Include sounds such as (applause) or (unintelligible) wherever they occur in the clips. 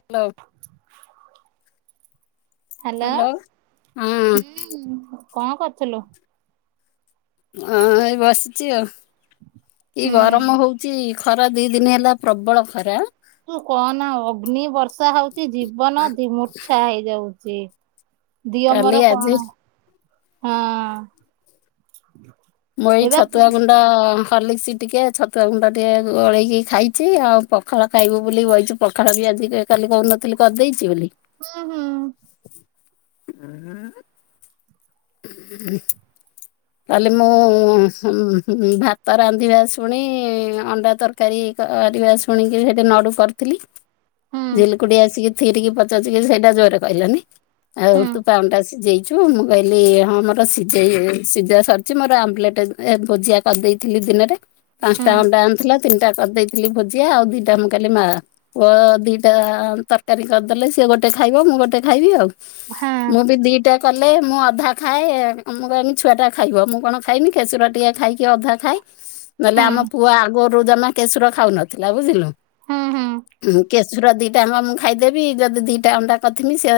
Hello. Hello hello ହଁ ହୁଁ କଣ କରୁଥିଲୁ? ହଁ ଏଇ ବସିଛି ଆଉ କି ହୁଁ। ଗରମ ହଉଚି। ଖରା ଦିଇ ଦିନି ହେଲା ପ୍ରବଳ ଖରା। ତୁ କହନା ଆଉ ଅଗ୍ନି ବର୍ଷା ହଉଛି ଜୀବନ ଧିମୂର୍ଛା ହେଇଯାଉଛି। ଦିଅ କାଲି ମୋର ଆଜି କଣ ହଁ ମୁଇ ଏବେ ପୁ ଛତୁଆ ଗୁଣ୍ଡ ହର୍ଲିକ୍ସ ଟିକେ ଛତୁଆ ଗୁଣ୍ଡ ଟିକେ ଗୋଳେଇକି ଖାଇଛି ଆଉ ପଖାଳ ଖାଇବୁ ବୋଲି ବଇଚୁ ପଖାଳ ବି ଆଜି କାଲି କହୁନଥିଲି କରିଦେଇଛି ବୋଲି ହୁଁ ହୁଁ। (inaudible) ତାହଲେ ମୁଁ ଭାତ ରାନ୍ଧିବା ଶୁଣି ଅଣ୍ଡା ତରକାରୀ ସ ଶୁଣିକି ସେଠି ନଡୁ କରିଥିଲି ହୁଁ ଝିଲିକୁଟି ଆସିକି ଥିରିକି ପଚାଚିକି ସେଇଟା ଜୋରରେ କହିଲନି ଆଉ ହୁଁ ତୁ ପା ଅଣ୍ଡା ସିଝେଇଛୁ ମୁଁ କହିଲି ହଁ ମୋର ସିଝେଇ ସିଝା ସରିଛି ମୋର ଆମ୍ବଲେଟ ଏଗ ଭୁଜିଆ କରିଦେଇଥିଲି ଦିନରେ ହୁଁ ପାଞ୍ଚଟା ଅଣ୍ଡା ଆଣିଥିଲା ତିନି ଦିଟା କରିଦେଇଥିଲି ଭୋଜିଆ ଆଉ ଦିଟା ମୁଁ କହିଲି ମା ପୁଅ ଦିଟା ତରକାରୀ କରିଦେଲେ ସିଏ ଗୋଟେ ଗୋଟେ ଖାଇବ ମୁଁ ଗୋଟେ ଖାଇବି ଆଉ ହଁ ମୁଁ ବି ଦିଟା କଲେ ମୁଁ ଅଧା ଖାଏ ଆମ ଛୁଆଟା ଖାଇବ ମୁଁ କଣ ଖାଇବି କେଶର ଟିକେ ଖାଇକି ଅଧା ଖାଏ ନହେଲେ ହୁଁ ଆମ ପୁଅ ଆଗ ପୁଅ ଜମା କେଶୁର ଖାଉ ନଥିଲା ବୁଝିଲୁ ହୁଁ ହୁଁ କେଶ୍ କେଶୁରା ଦିଟାଙ୍କା ମୁଁ ଖାଇଦେବି ଯଦି ଦିଟା ଅଣ୍ଡା କରିଥିମି ସେ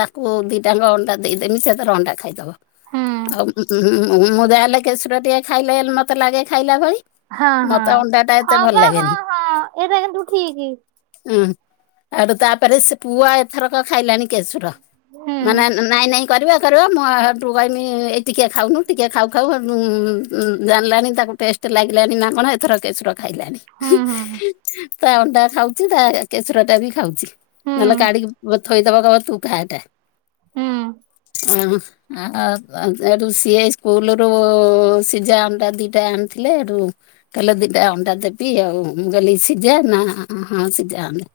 ତାକୁ ଦିଟାଙ୍କ ଅଣ୍ଡା ଦେଇଦେମି ସେ ତାର ଅଣ୍ଡା ଖାଇଦବ। ହୁଁ ଆଉ ମୁଁ ଯାହେଲେ କେଶର ଟିକେ ଖାଇଲେ ହେଲେ ମୋତେ ଲାଗେ ଖାଇଲା ଭଳି ହଁ ହଁ ମତେ ଅଣ୍ଡାଟା ଏତେ ହଁ ଭଲ ବା ହଁ ଲାଗେନି ହଁ ଏଇଟା କିନ୍ତୁ ଠିକ୍। ଆର ତାପରେ ସେ ପୁଅ ଆଉ ଏଥରକ ଖାଇଲାନି କେଶୁର ହୁଁ ମାନେ ନାଇଁ ନାଇଁ କରିବା କରିବା ମୁଁ ହେଟୁ କହିଁମି ଟିକିଏ ଖାଉନୁ ଟିକିଏ ଖାଉ ଖାଉ ଉଁ ଉଁ ଜାଣିଲାଣି ତାକୁ ଟେଷ୍ଟ ଲାଗିଲାଣିି ନା କଣ ଏଥର କେଶର ଖାଇଲାଣିି ହୁଁ ହୁଁ ହୁଁ। ତା ଅଣ୍ଡା ଖାଉଛି ତା କେଶରଟା ବି ଖାଉଛି। ନହେଲେ ହୁଁ କାଡିିକି ବ ଥୋଇଦବ କହିବ ତୁ ଖା ଏଇଟା। ହୁଁ। ଆହୁଁ ହ ଆ ଆ। ଯେହେତୁ ସିଏ ସ୍କୁଲ ରୁ ସିଝା ଅଣାଟା ଦିଟା ଆଣିଥିଲେ ଏଠୁ କହିଲେ ଦିଟା ଅନ୍ ଅଣ୍ଡା ଦେବି ଆଉ ମୁଁ କାଲି ସିଝା ନା ହଁ ସିଝା ଅଣ୍ଡା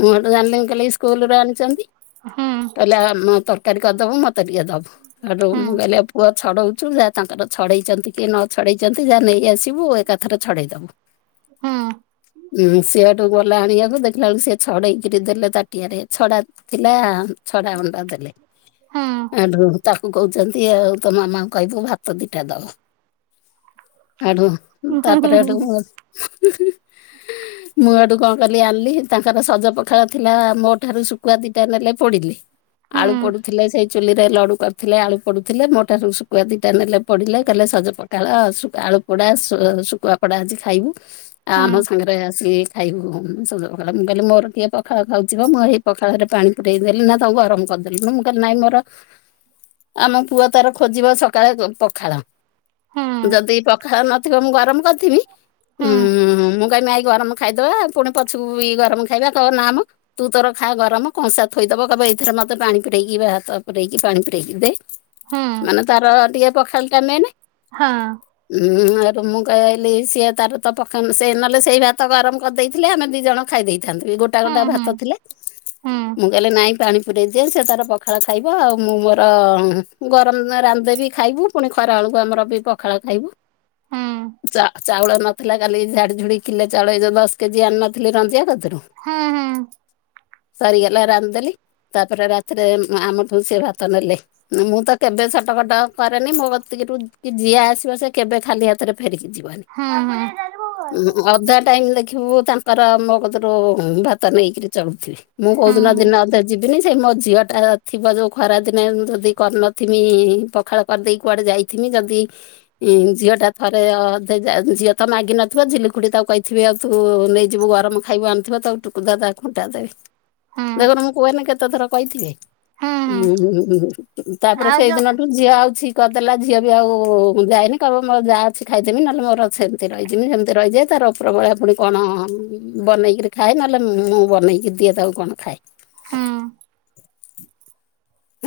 ମୁଁ ଏଠୁ ଜାଣିନି ମୁଁ କାଲି ସ୍କୁଲରୁ ଆଣିଛନ୍ତି। ହୁଁ ହୁଁ ହୁଁ ହୁଁ କହିଲେ ଆମ ତରକାରୀ କରିଦବୁ ମତେ ଟିକେ ଦବୁ ଏଠୁ ମୁଁ କହିଲି ପୁଅ ଛଡ଼ଉଛୁ ଯାହା ତାଙ୍କର ଛଡ଼େଇଛନ୍ତି କି ନ ଛଡ଼େଇଛନ୍ତି ଯାହା ନେଇଆସିବୁ ଏକାଥରେ ଛଡ଼େଇ ଦେବୁ। ହୁଁ ସେଏଠୁ ଗଲା ଆଣିବା କୁ ଦେଖିଲା ବେଳକୁ ସେ ଛଡେଇକି ରେ ତେଲ ତାଟିଆରେ ଛଡ଼ା ଥିଲା। ଛଡ଼ା ଅଣ୍ଡା ଦେଲେ ହୁଁ ହୁଁ ଏଣ୍ଡୁରୁ ତାକୁ କହୁଛ ଦି ଆଉ ତ ମାମାଙ୍କୁ କହିବୁ ଭାତ ଦିଟା ଦବ। ଆଡୁ ତାପରେ ଆଡୁ ମୁଁ ଆଡୁ କଣ କଲି ଆଣିଲି ତାଙ୍କର ସଜ ପଖାଳ ଥିଲା ମୋ ଠାରୁ ଶୁଖୁଆ ଦିଟା ନେଲେ ପୋଡ଼ିଲି। ହୁଁ ଆଳୁ ପଡ଼ୁଥିଲେ ସେଇ ଚୁଲିରେ ଲଡୁ କରିଥିଲେ ଆଳୁ ପଡ଼ୁଥିଲେ ମୋ ଠାରୁ ଶୁଖୁଆ ଦିଟା ନେଲେ। ପଡ଼ିଲେ କହିଲେ ସଜ ପଖାଳ ଶୁ ଆଳୁପୋଡ଼ା ଶୁ ଶୁଖୁଆପୋଡ଼ା ଆଜି ଖାଇବୁ। ଆ ଆମ ସାଙ୍ଗରେ ଆସି ଖାଇବୁ ହଁ ସଜ ପଖାଳ, ମୁଁ କହିଲି ମୋର କିଏ ପଖାଳ ଖାଉଛି ମ। ମୁଁ ଏହି ପଖାଳରେ ପାଣି ପୁରେଇ ଦେଲି ନା ତାକୁ ଗରମ କର ଆଉ ଦେଲିନି ମୁଁ କହିଲି ନାଇଁ ମୋର ଆମ ପୁଅ ତାର ଖୋଜିବ ସକାଳେ ଗ ପଖାଳ। ହୁଁ ଯଦି ପଖାଳ ନଥିବ ମୁଁ ଗରମ କରିଥିବି ହୁଁ। ମୁଁ କହିବି ଗରମ ଖାଇଦବା ପୁଣି ପଛକୁ ଇ ଗରମ ଖାଇବା ତ ନାମ ତୁ ତୋର ଖା ଗରମ କଂସା ଥୋଇଦବ କହିବ ଏଇଥିରେ ମୋତେ ପାଣି ପୁରେଇକି ଭାତ ପୁରେଇକି ପାଣି ପୁରେଇକି ଦେ। ହୁଁ। ମାନେ ତାର ଟିକେ ପଖାଳ ଟା ମେନେ। ହଁ। ମୁଁ ଏଠୁ ମୁଁ କହିଲି ସିଏ ତାର ତ ପଖାନ ସେ ନହେଲେ ସେଇ ଭାତ ଗରମ କରିଦେଇଥିଲେ ଆମେ ଦୁଇ ଜଣ ଖାଇ ଦେଇ ଥାଳିରେ ବି ଗୋଟା ହୁଁ ଗୋଟା ହୁଁ ଭାତ ଥିଲେ ହୁଁ ମୁଁ କହିଲେ ନାଇଁ ପାଣି ଗୋଟିଏ ଝିଅ ସେ ତାର ପଖାଳ ଖାଇବ ଆଉ ମୁଁ ମୋର ଗରମ (unintelligible) ରାନ୍ଧି ଦେବି ଖାଇବୁ ପୁଣି ଖରା ବେଳକୁ ଆମର ବି ପଖାଳ ଖାଇବୁ। ହୁଁ ଚା ଚାଉଳ ନଥିଲା କାଲି ଝାଡ଼ି ଝୁଡ଼ି କିଲେ ଚାଉଳ ଏଇ ଯୋଉ ଦଶ କେ ଜି ଆଣି ନଥିଲି ରଞ୍ଜିଆ କତିରୁ ହଁ -ହଁ। ସରିଗଲା ରାନ୍ଧିଦେଲି ତାପରେ ରାତିରେ ଉଁ ଆମଠଉ ସେ ଭାତ ନେଲେ। ମୁଁ ତ କେବେ ସଟକଟ କରେନି ମୋ କତିକି ରୁ ଯିଏ ଆସିବ ସେ କେବେ ଖାଲି ହାତରେ ଫେରିକି ଯିବ୍ ହୁଁ ହୁଁ ଅଧା ଟାଇମ ଲା ଖିବୁ ତାଙ୍କର ମୋ କତରୁ ଭାତ ନେଇକିରି ଚଳୁଥିବେ ମୁଁ କୋଉ ହୁଁ ଦିନ ଦିନେ ଅଧା ଯିବ ଦିନି ସେ ମୋ ଝିଅଟା ଥିବ ଯୋଉ ଖରାଦିନେ ଯଦି, କରିନଥିମି ପଖାଳ କରିଦେଇ କୁଆଡ଼େ ଯାଇଥିମି ଯଦି ହଁ ଝିଅଟା ଥରେ ଅଧେ ଯା ଝିଅ ତ ମାଗିନ ନଥିବ ଝିଲି ଖୁଡ଼ି ତାକୁ କହିଥିବେ ଆଉ ତୁ ନେଇଯିବୁ ଗରମ ଖାଇବ ଆଣୁଥିବ ତାକୁ ଟୁକୁଦାଦା ଥଣ୍ଡା ଦେ ହୁଁ ଦେଖନୁ ହୁଁ ମୁଁ କୁହେନି କେତେ ଥର କହିଥିବି। ହୁଁ (unintelligible) ତାପରେ ଆଉ ସେଇ ଯୋଉ ଦିନଠୁ ଝିଅ ଆଉଛି କରିଦେଲା ଝିଅ ବି ଆଉ ଯାଏନି କହିବ ମୋର ଯାହା ଅଛି ଖାଇଦେମି ନହେଲେ ମୋର ସେମତି ରହିଯିମି ସେମିତି ରହିଯାଏ ତ ତାର ଉପରବେଳା ପୁଣି କଣ ବନେଇକିରି ଖାଏ, ନହେଲେ ମୁଁ ବନେଇକି ଦିଏ ତାକୁ କଣ ଖାଏ। ହୁଁ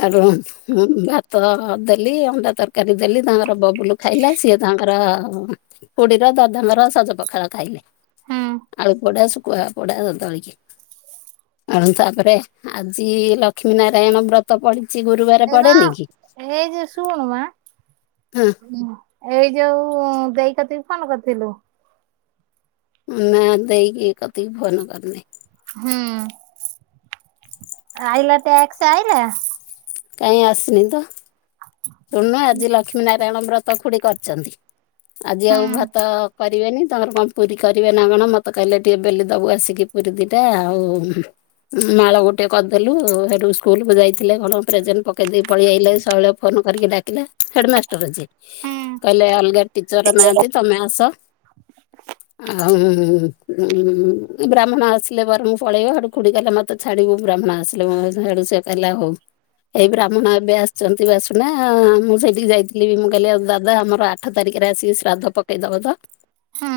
ଏଠୁ ମୁଁ ଭାତ ଦେଲି ଅଣ୍ଡା ତରକାରୀ ଦେଲି ତାଙ୍କର ବବୁଲୁ ଖାଇଲା ସିଏ ତାଙ୍କ ତାଙ୍କର ଖୋଡିର ଦାଦାଙ୍କର ସଜପଖାଳ ଖାଇଲେ ହୁଁ ଆଳୁ ପୋଡ଼ା ଶୁ ଶୁକୁଆ ପୋଡ଼ା ଦଳିଖିଆ। ଆଉ ତାପରେ ଆଜି ଲକ୍ଷ୍ମୀ ନାରାୟଣ ବ୍ର (unintelligible) ଏଜେ ଶୁଣୁ ମା। ହଁ ହୁଁ ଏଇ ଯୋଉ ଦେଇ କତିକୁ ଫୋନ୍ କରିଥିଲୁ? ହୁଁ ନା ଦେଇକି କତିକି ଫୋନ୍ କରିନି। ହୁଁ ଆଇଲା ଟାସ୍କ ଆଇଲା? କାଇଁ ଆସିନି ତ, ଶୁଣୁନା ଆଜି ଲକ୍ଷ୍ମୀ ନାରାୟଣ ବ୍ରତ ଖୁଡ଼ି କରିଛନ୍ତି। ଆଜି ହୁଁ ଆଉ ଭାତ କରିବେନି ତମର କଣ ପୁରୀ କରିବେ ନା କଣ ମତେ କହିଲେ ଟିକେ ବେଲି ଦବୁ ଆସିକି ପୁରୀ ଦିଟା ଆଉ ମାଳ ଗୋଟେ କରିଦେଲୁ ସେଠୁ ସ୍କୁଲ କୁ ଯାଇଥିଲେ କଣ ପ୍ରେଜେଣ୍ଟ ପକେଇଦ ପଳେଇ ଆଇଲେ ଶୈଳ ଫୋନ୍ କରିକି ଡାକିଲେ ହେଡ ମାଷ୍ଟର ଯିଏ ହୁଁ କହିଲେ ଅଲଗା ଟିଚର ନାହାନ୍ତି ତମେ ଆସ। ବ୍ରାହ୍ମଣ ଆସିଲା ବ ପରେ ମୁଁ ପଳେଇବ ହେଟୁ ଖୁଡି କହିଲେ ମତେ ଛାଡିବୁ ବ୍ରାହ୍ମଣ ଆସି ଆସିଲ ଡୁ ସେ କହିଲା ହଉ ଏଇ ବ୍ରାହ୍ମଣ ଏବେ ଆସିଛନ୍ତି ବା ମୁଁ ସେଇଠିକି ଯାଇଥିଲି ବି ମୁଁ କହିଲି ଆଉ ଦାଦା ଆମର ଆଠ ତାରିଖରେ ଆସିକି ଶ୍ରାଦ୍ଧ ପକେଇଦବ ତ ହୁଁ।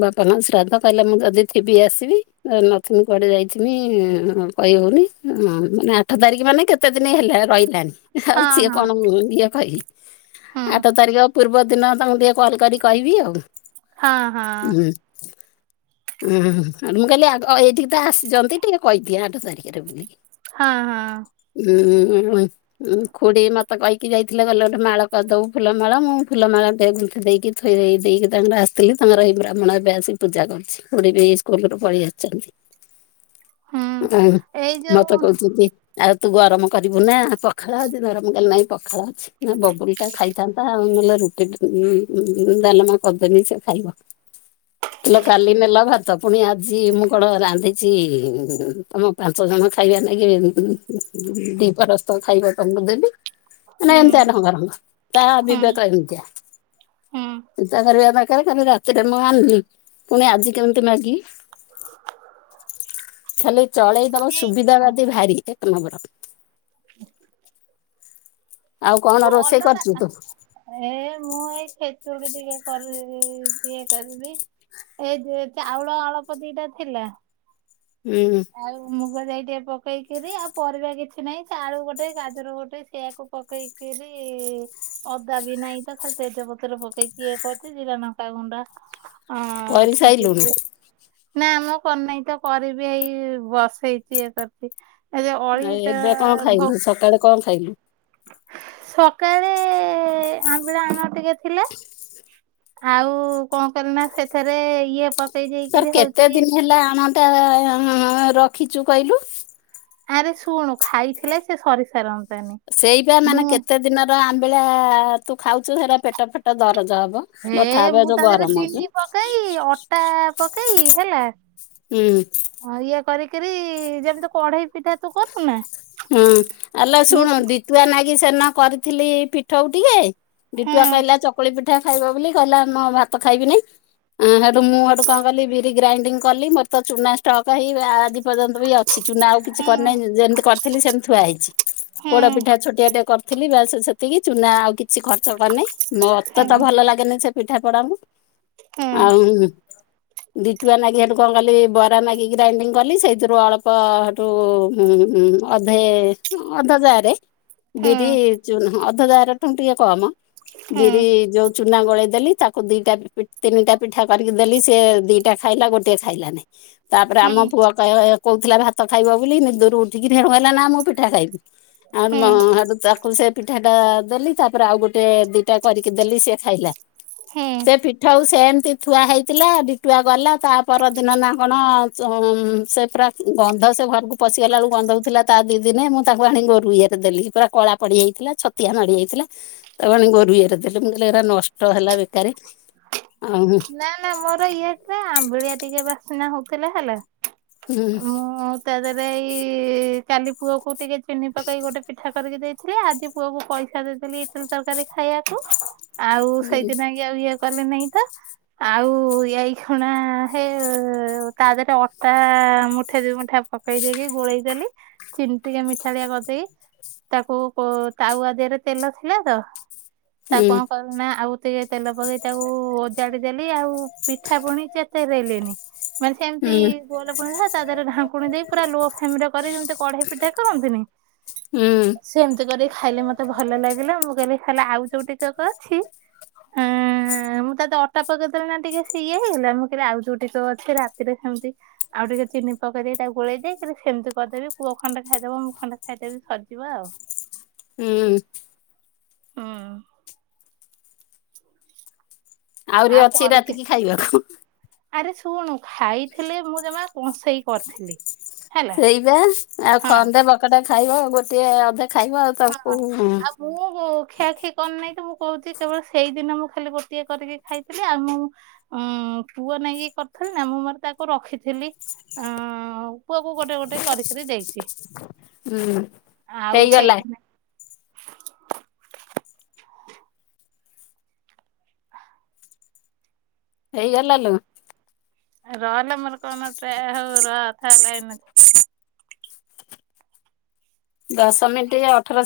ବାପାଙ୍କ ଶ୍ରାଦ୍ଧ କହିଲା ମୁଁ ଯଦି ଥିବି ଆସିବି ନଥିମି କୁଆଡ଼େ ଯାଇଥିମି। କହିହଉନି ମାନେ ଆଠ ତାରିଖ ମାନେ କେତେ ଦିନ ହେଲା ରହିଲାନି। ଆଉ ହଁ ସିଏ ହଁ କଣ ଇଏ କହି ହୁଁ ଆଠ ତାରିଖ। ପୂର୍ବଦିନ ତାଙ୍କୁ ଟିକେ କଲ୍ କରି କହିବି ଆଉ। ହଁ ହଁ। ଉଁ ଆଠୁ ମୁଁ କହିଲି ଏଇଠିକି ତ ଆସିଛନ୍ତି ଟିକେ କହିଦିଏ ଆଠ ତାରିଖରେ ବୋଲିକି। ହଁ ହଁ। ଉଁ। ଉଁ ଖୁଡି ମତେ କହିକି ଯାଇଥିଲେ କଇଲେ ଗୋଟେ ମାଳ କରିଦେବୁ ଫୁଲମାଳ ମୁଁ ଫୁଲମାଳଟେ ଗୁଁଥି ଦେଇକି ଥୋଇି। ଥୋଇ ଦେଇକି ତାଙ୍କର ଆସିଥିଲି ତାଙ୍କର ଏଇ ବ୍ରାହ୍ମଣ ଏବେ ଆସି ପୂଜା କରୁଛି ଖୁଡି ବି ସ୍କୁଲ ରୁ ପଳେଇ ଆସିଛନ୍ତି। ହୁଁ ଉଁ ଏଇ ମତେ ଯୋଉ କହୁଛନ୍ତି ଆଉ ତୁ ଗରମ କରିବୁ ନା ପ ପଖାଳ ଅଛି ଗରମ ମୁ କହିଲି ନାହିଁ ପଖାଳ ଅଛି ନା ବବୁଲୁ ଟା ଖାଇଥାନ୍ତା ଆଉ ନହେଲେ ରୁଟି ଉଁ ଉଁନ ଉଁନ। ଡାଲମା କରିଦେମି ସେ ଖାଇବ। କିଲୋ କାଲି ନେଲା ଭାତ ପୁଣି ଆଜି ମୁଁ କଣ ରାନ୍ଧିଛି ତମ ପାଞ୍ଚ ଜଣ। ଖାଇବା ନାଗି ଦୀପରସ୍ତ ଖାଇବ ତମକୁ ଦେବି। ନା ହୁଁ ଏମିତିଆ ଢଙ୍ଗ ରଙ୍ଗ ତା ହୁଁ ବିବେକ ଏମିତିଆ। ହୁଁ ଚିନ୍ତା କରିବା ଦରକାର କାଲି ରାତିରେ ମୁଁ ଆଣିଲି ପୁଣି ଆଜି କେମିତି ମାଗିବି। ଖାଲି ଚଳେଇ ଦବ ଏଇ ସୁବିଧା ବାଦି ଭାରି ଏକ ନମ୍ବର। ଆଉ କଣ ତୁ ରୋଷେଇ ଅଲଗା କରିଛୁ ତୁ ଏ ମୁଁ ଏଇ ଖେଚୁଡି ଟିକେ କରିବି। ଇଏ କରିବି ଏ ଯେ ଚାଉଳ ଅଳପ ଦିଟା ଥିଲା। ହୁଁ ଆଉ ମୁଗ। ଯାଇ ଟିକେ ପକେଇକିରି ଆଉ ପରିବା କିଛି ନାହିଁ ସେ ଆଳୁ ଗୋଟେ ଗାଜର ଗୋଟେ ସେଆକୁ ପକେଇକି। ରି ଅଦା ବି ନାଇ ତ ଖାଲି ତେଜପତ୍ର ପକେଇକି ଇଏ କରିୁଛି ଜିରା ଲଙ୍କା ଗୁଣ୍ଡା। ହ କରିସାଇଲୁଣୁ। ନା ମୁ କରିନାହିଁ ତ କରିବି ହେଇ ବସେଇଛି ଇଏ କରିଛି। ଏ ଯୋଉ ଅଳି ଏଇ ତ ଏବେ କଣ ଭୋ ଖାଇଲୁ ସକାଳେ କଣ ଖାଇଲୁ? ସକାଳେ ଆମ୍ବିଳା ଆଣ ଟିକେ ଥିଲା। ଆଉ କଣ କଲି ନା ସେଥିରେ ଇଏ ପ। ତୋର କେତେ ଦିନ ହେଲା ଆଣଟା ରଖିଛୁ କହିଲୁ? ଆରେ ଶୁଣୁ ଖାଇଥିଲେ ସେ ସରିସାରନ୍। ସେଇପା ମାନେ କେତେ ଦିନର ଆମ୍ବିଳା। ତୁ ଖାଉଛୁ ହେରା ପେଟ ଫେଟ ଦରଜ ହବ ହେ ବଥା ହବ ଏ ମୁଁ ଯୋଉ ତା ଗରମକୁ। ତାକୁ ପକେଇକି ହେଲା। ହୁଁ। ଇଏ କରିକିରି ଯେମିତି କଢେଇ ପିଠା ତୁ କରୁନା। ହୁଁ ଆଲୋ ମୁଁ ଶୁଣୁ ସେ ଡିତୁଆ ନାଗି ସେଦିନ କରିଥିଲି ପୀଠଉ ଟିକେ। ଡିଟୁଆ ହୁଁ କହିଲା ଚକୁଳି ପିଠା ଖାଇବ ବୋଲି କହିଲା ମୁ ଭାତ ଖାଇବିନି। ଉଁ ହେଟୁ ମୁଁ ହେଟୁ କଣ କଲି ବିରି ଗ୍ରାଇଣ୍ଡିଂ କଲି ମୋର ତ ଚୁନା ଷ୍ଟକ ହେଇ ଆଜି ପର୍ଯ୍ୟନ୍ତ ବି ଅଛି। ସେ ଚୁନା ଆଉ କିଛି ହୁଁ କରିନାହିଁ ଯେମିତି କରିଥିଲି ସେମିତି ଥୁଆ ହେଇଛି ହୁଁ ପୋଡ ପିଠା ଛୋଟାଆ ଟେ କର। ଥିଲି ବାସ ସେତିକି ଚୁନା ଆଉ କିଛି ଖର୍ଚ୍ଚ କରିନି ମତେ ହୁଁ ତ ଭଲ ଲାଗେନି ସେ ପିଠା ପଣା କୁ। ହୁଁ ଆଉ। ଡିଟୁଆ ନାଗି ସେଠୁ କଣ କଲି ବରା ନାଗି ଗ୍ରାଇଣ୍ଡିଙ୍ଗ କଲି ସେଇଥିରୁ ଅଳ୍ପ ସେଠୁ। ଅଧେ ଅଧାଜାର ହୁଁ ହୁଁ ବିରି ଚୁ ଅଧଜାର ଠୁ ଟିକେ କମ। ବିରି ହୁଁ ଯୋଉ ଚୁନା ଗୋଳେଇ ଦେଲି ତାକୁ ଦିଟା ତିନିଟା ପିଠା କରିକି। ଦେଲି ସେ ଦିଟା ଖାଇଲା ଗୋଟେ ଖାଇଲାନି ତାପରେ ଆମ ପୁଅ କହିବ। କହୁଥିଲା ଭାତ ଖାଇବ ବୋଲି ନିଦରୁ ଉଠିକି ହେଟୁ କହିଲା ନା ମୁଁ ପିଠା ଖାଇବି। ହୁଁ (unintelligible) ତାକୁ ସେ ପିଠା ଟା ଦେଲି ତାପରେ ଆଉ ଗୋଟେ ଦିଟା କରିକି ଦେଲି ସେ ଖାଇଲା ହୁଁ ସେ ପିଠା ହଉ ସେମିତି ଥୁଆ ହେଇଥିଲା ଡିିଟୁଆ ଗଲା ତା ପରଦିନ ନା କଣ ସେ ପ୍ରା ଗନ୍ଧ ସେ ଘରକୁ ପଶିଗଲା ବେଳକୁ ଗନ୍ଧଉଥିଲା ତା ଦି ଦିନେ ମୁଁ ତାଙ୍କୁ ଆଣି ଗୋରୁ ଇଏରେ ଦେଲି ପୁରା କଳା ପଡିଯାଇଥିଲା ଛତିଆ ମାଡିଯାଇଥିଲା। ତାକୁ ଆଣି ଗୋରୁ ଇଏରେ ଦେଲି ମୁଁ କଇଲି ଏରା ନଷ୍ଟ ହେଲା ବେକାର। ନା ନା ମୋର ଇଏ ଟା ଆମ୍ବିଳିଆ ଟିକେ ବାସନା ହଉଥିଲା ହେଲା। ହୁଁ ମୁଁ ତା ଦେହରେ ଏଇ କାଲି ପୁଅକୁ ଟିକେ ଚିନି ପକେଇ ଗୋଟେ ପିଠା କରିକି ଦେଇଥିଲି ଆଜି ପୁଅକୁ ପଇସା ଦେଇଦେଲି ଇଟିଲି ତରକାରୀ ଖାଇବାକୁ ଆଉ ହୁଁ ସେଇଦିନ କି ଆଉ ଇଏ କଲେ ନାଇଁ ତ ଆଉ ଏଇ ଖଣା ହେ ତା ଦେହରେ ଅଟା ମୁଠେ ମୁଠା ପକେଇ ଦେଇକି ଗୋଳେଇଦେଲି ଚିିନ ଟିକେ ମିଠାଳିଆ କରିଦେଇ ତାକୁ ତାୱଆ ଦେହରେ ତେଲ ଥିଲା ତ ତା ହୁଁ କଣ କଲି ନା ଆଉ ଟିକେ ତେଲ ପକେଇ ତାକୁ ଓଜାଡି ଦେଲି ଆଉ ପିଠା ପୁଣି ଚେତେଇ ଦେଳିଣି। ମାନେ ସେମିତି ହୁଁ ଗୋଲ (unintelligible) ତା ଦେହରେ ଢାଙ୍କୁଣି ଦେଇ ପୁରା ଲୋ ଫ୍ଲେମ ରେ କରିକି ଯେମିତି କଢେଇ ପିଠା କରନ୍ତିନି ହଁ ହୁଁ ସେମିତି କରିକି ଖାଇଲେ ମତେ ଭଲ ଲାଗିଲା ମୁଁ କଇନି ଖାଲି ଆଉ ଯୋଉ ଟିକ କ ଅଛି ଆଁ ମୁଁ ତତେ ଅ ତା ପକେଇଦେଲେ ନା ଟିକେ ସିଏ ହେଇଗଲା ମୁଁ କଇଲି ଆଉ ଯୋଉ ଟିକେ ଅଛି ରାତିରେ ସେମିତି ଆଉ ଟିକେ ଚିନି ପକେଦେ ସେ ତାକୁ ଗୋଳେଇ ଦେଇ ସେମିତି କରିଦେବି ପୁଅ ଖଣ୍ଡେ ଖାଇଦବ ମୁଁ ଖଣ୍ଡେ ଖାଇଦେବି ସରିଯିବ ଆଉ। ହୁଁ। ହଁ। ଆହୁରି ଆଉ ଅଛି କରିକି ରାତିକି ଖାଇବାକୁ। ଆରେ ଶୁଣୁ ଖାଇଥିଲେ ମୁଁ ଜମା କସେଇ କରିଥିଲି। ହେଲା। ସେଇବା ଆଉ ହଁ ଖଣ୍ଡେ ବକଟେ ଖାଇବ ଗୋଟେ ଅଧେ ଖାଇବ ଆଉ ହଁ ତାକୁ ହୁଁ ଆଉ ମୁଁ ଖିଆଖିଇ କରନେଇତ ମୁଁ କହୁଚି କେବଳ ସେଇଦିନ ମୁଁ ଖାଲି ଗୋଟିଏ କରିକି ଖାଇଥିଲି ଆଉ ମୁଁ ଉଁ ପୁଅ ନାଗି କରିଥିଲି ନା ମୁଁ ମୋର ତାକୁ ରଖିଥିଲି। ଅ ପୁଅକୁ ଗୋଟେ ଗୋଟେ କରିକିରି ଦେଇଚି। ହୁଁ ହେଇଗଲା। ହେଇଗଲା ଲୋ। ରଅଲ ମୋର କଣ ଟେ ରଥା ଲାଇନ୍ ରେ ଦଶ ମିନିଟ ଅଠର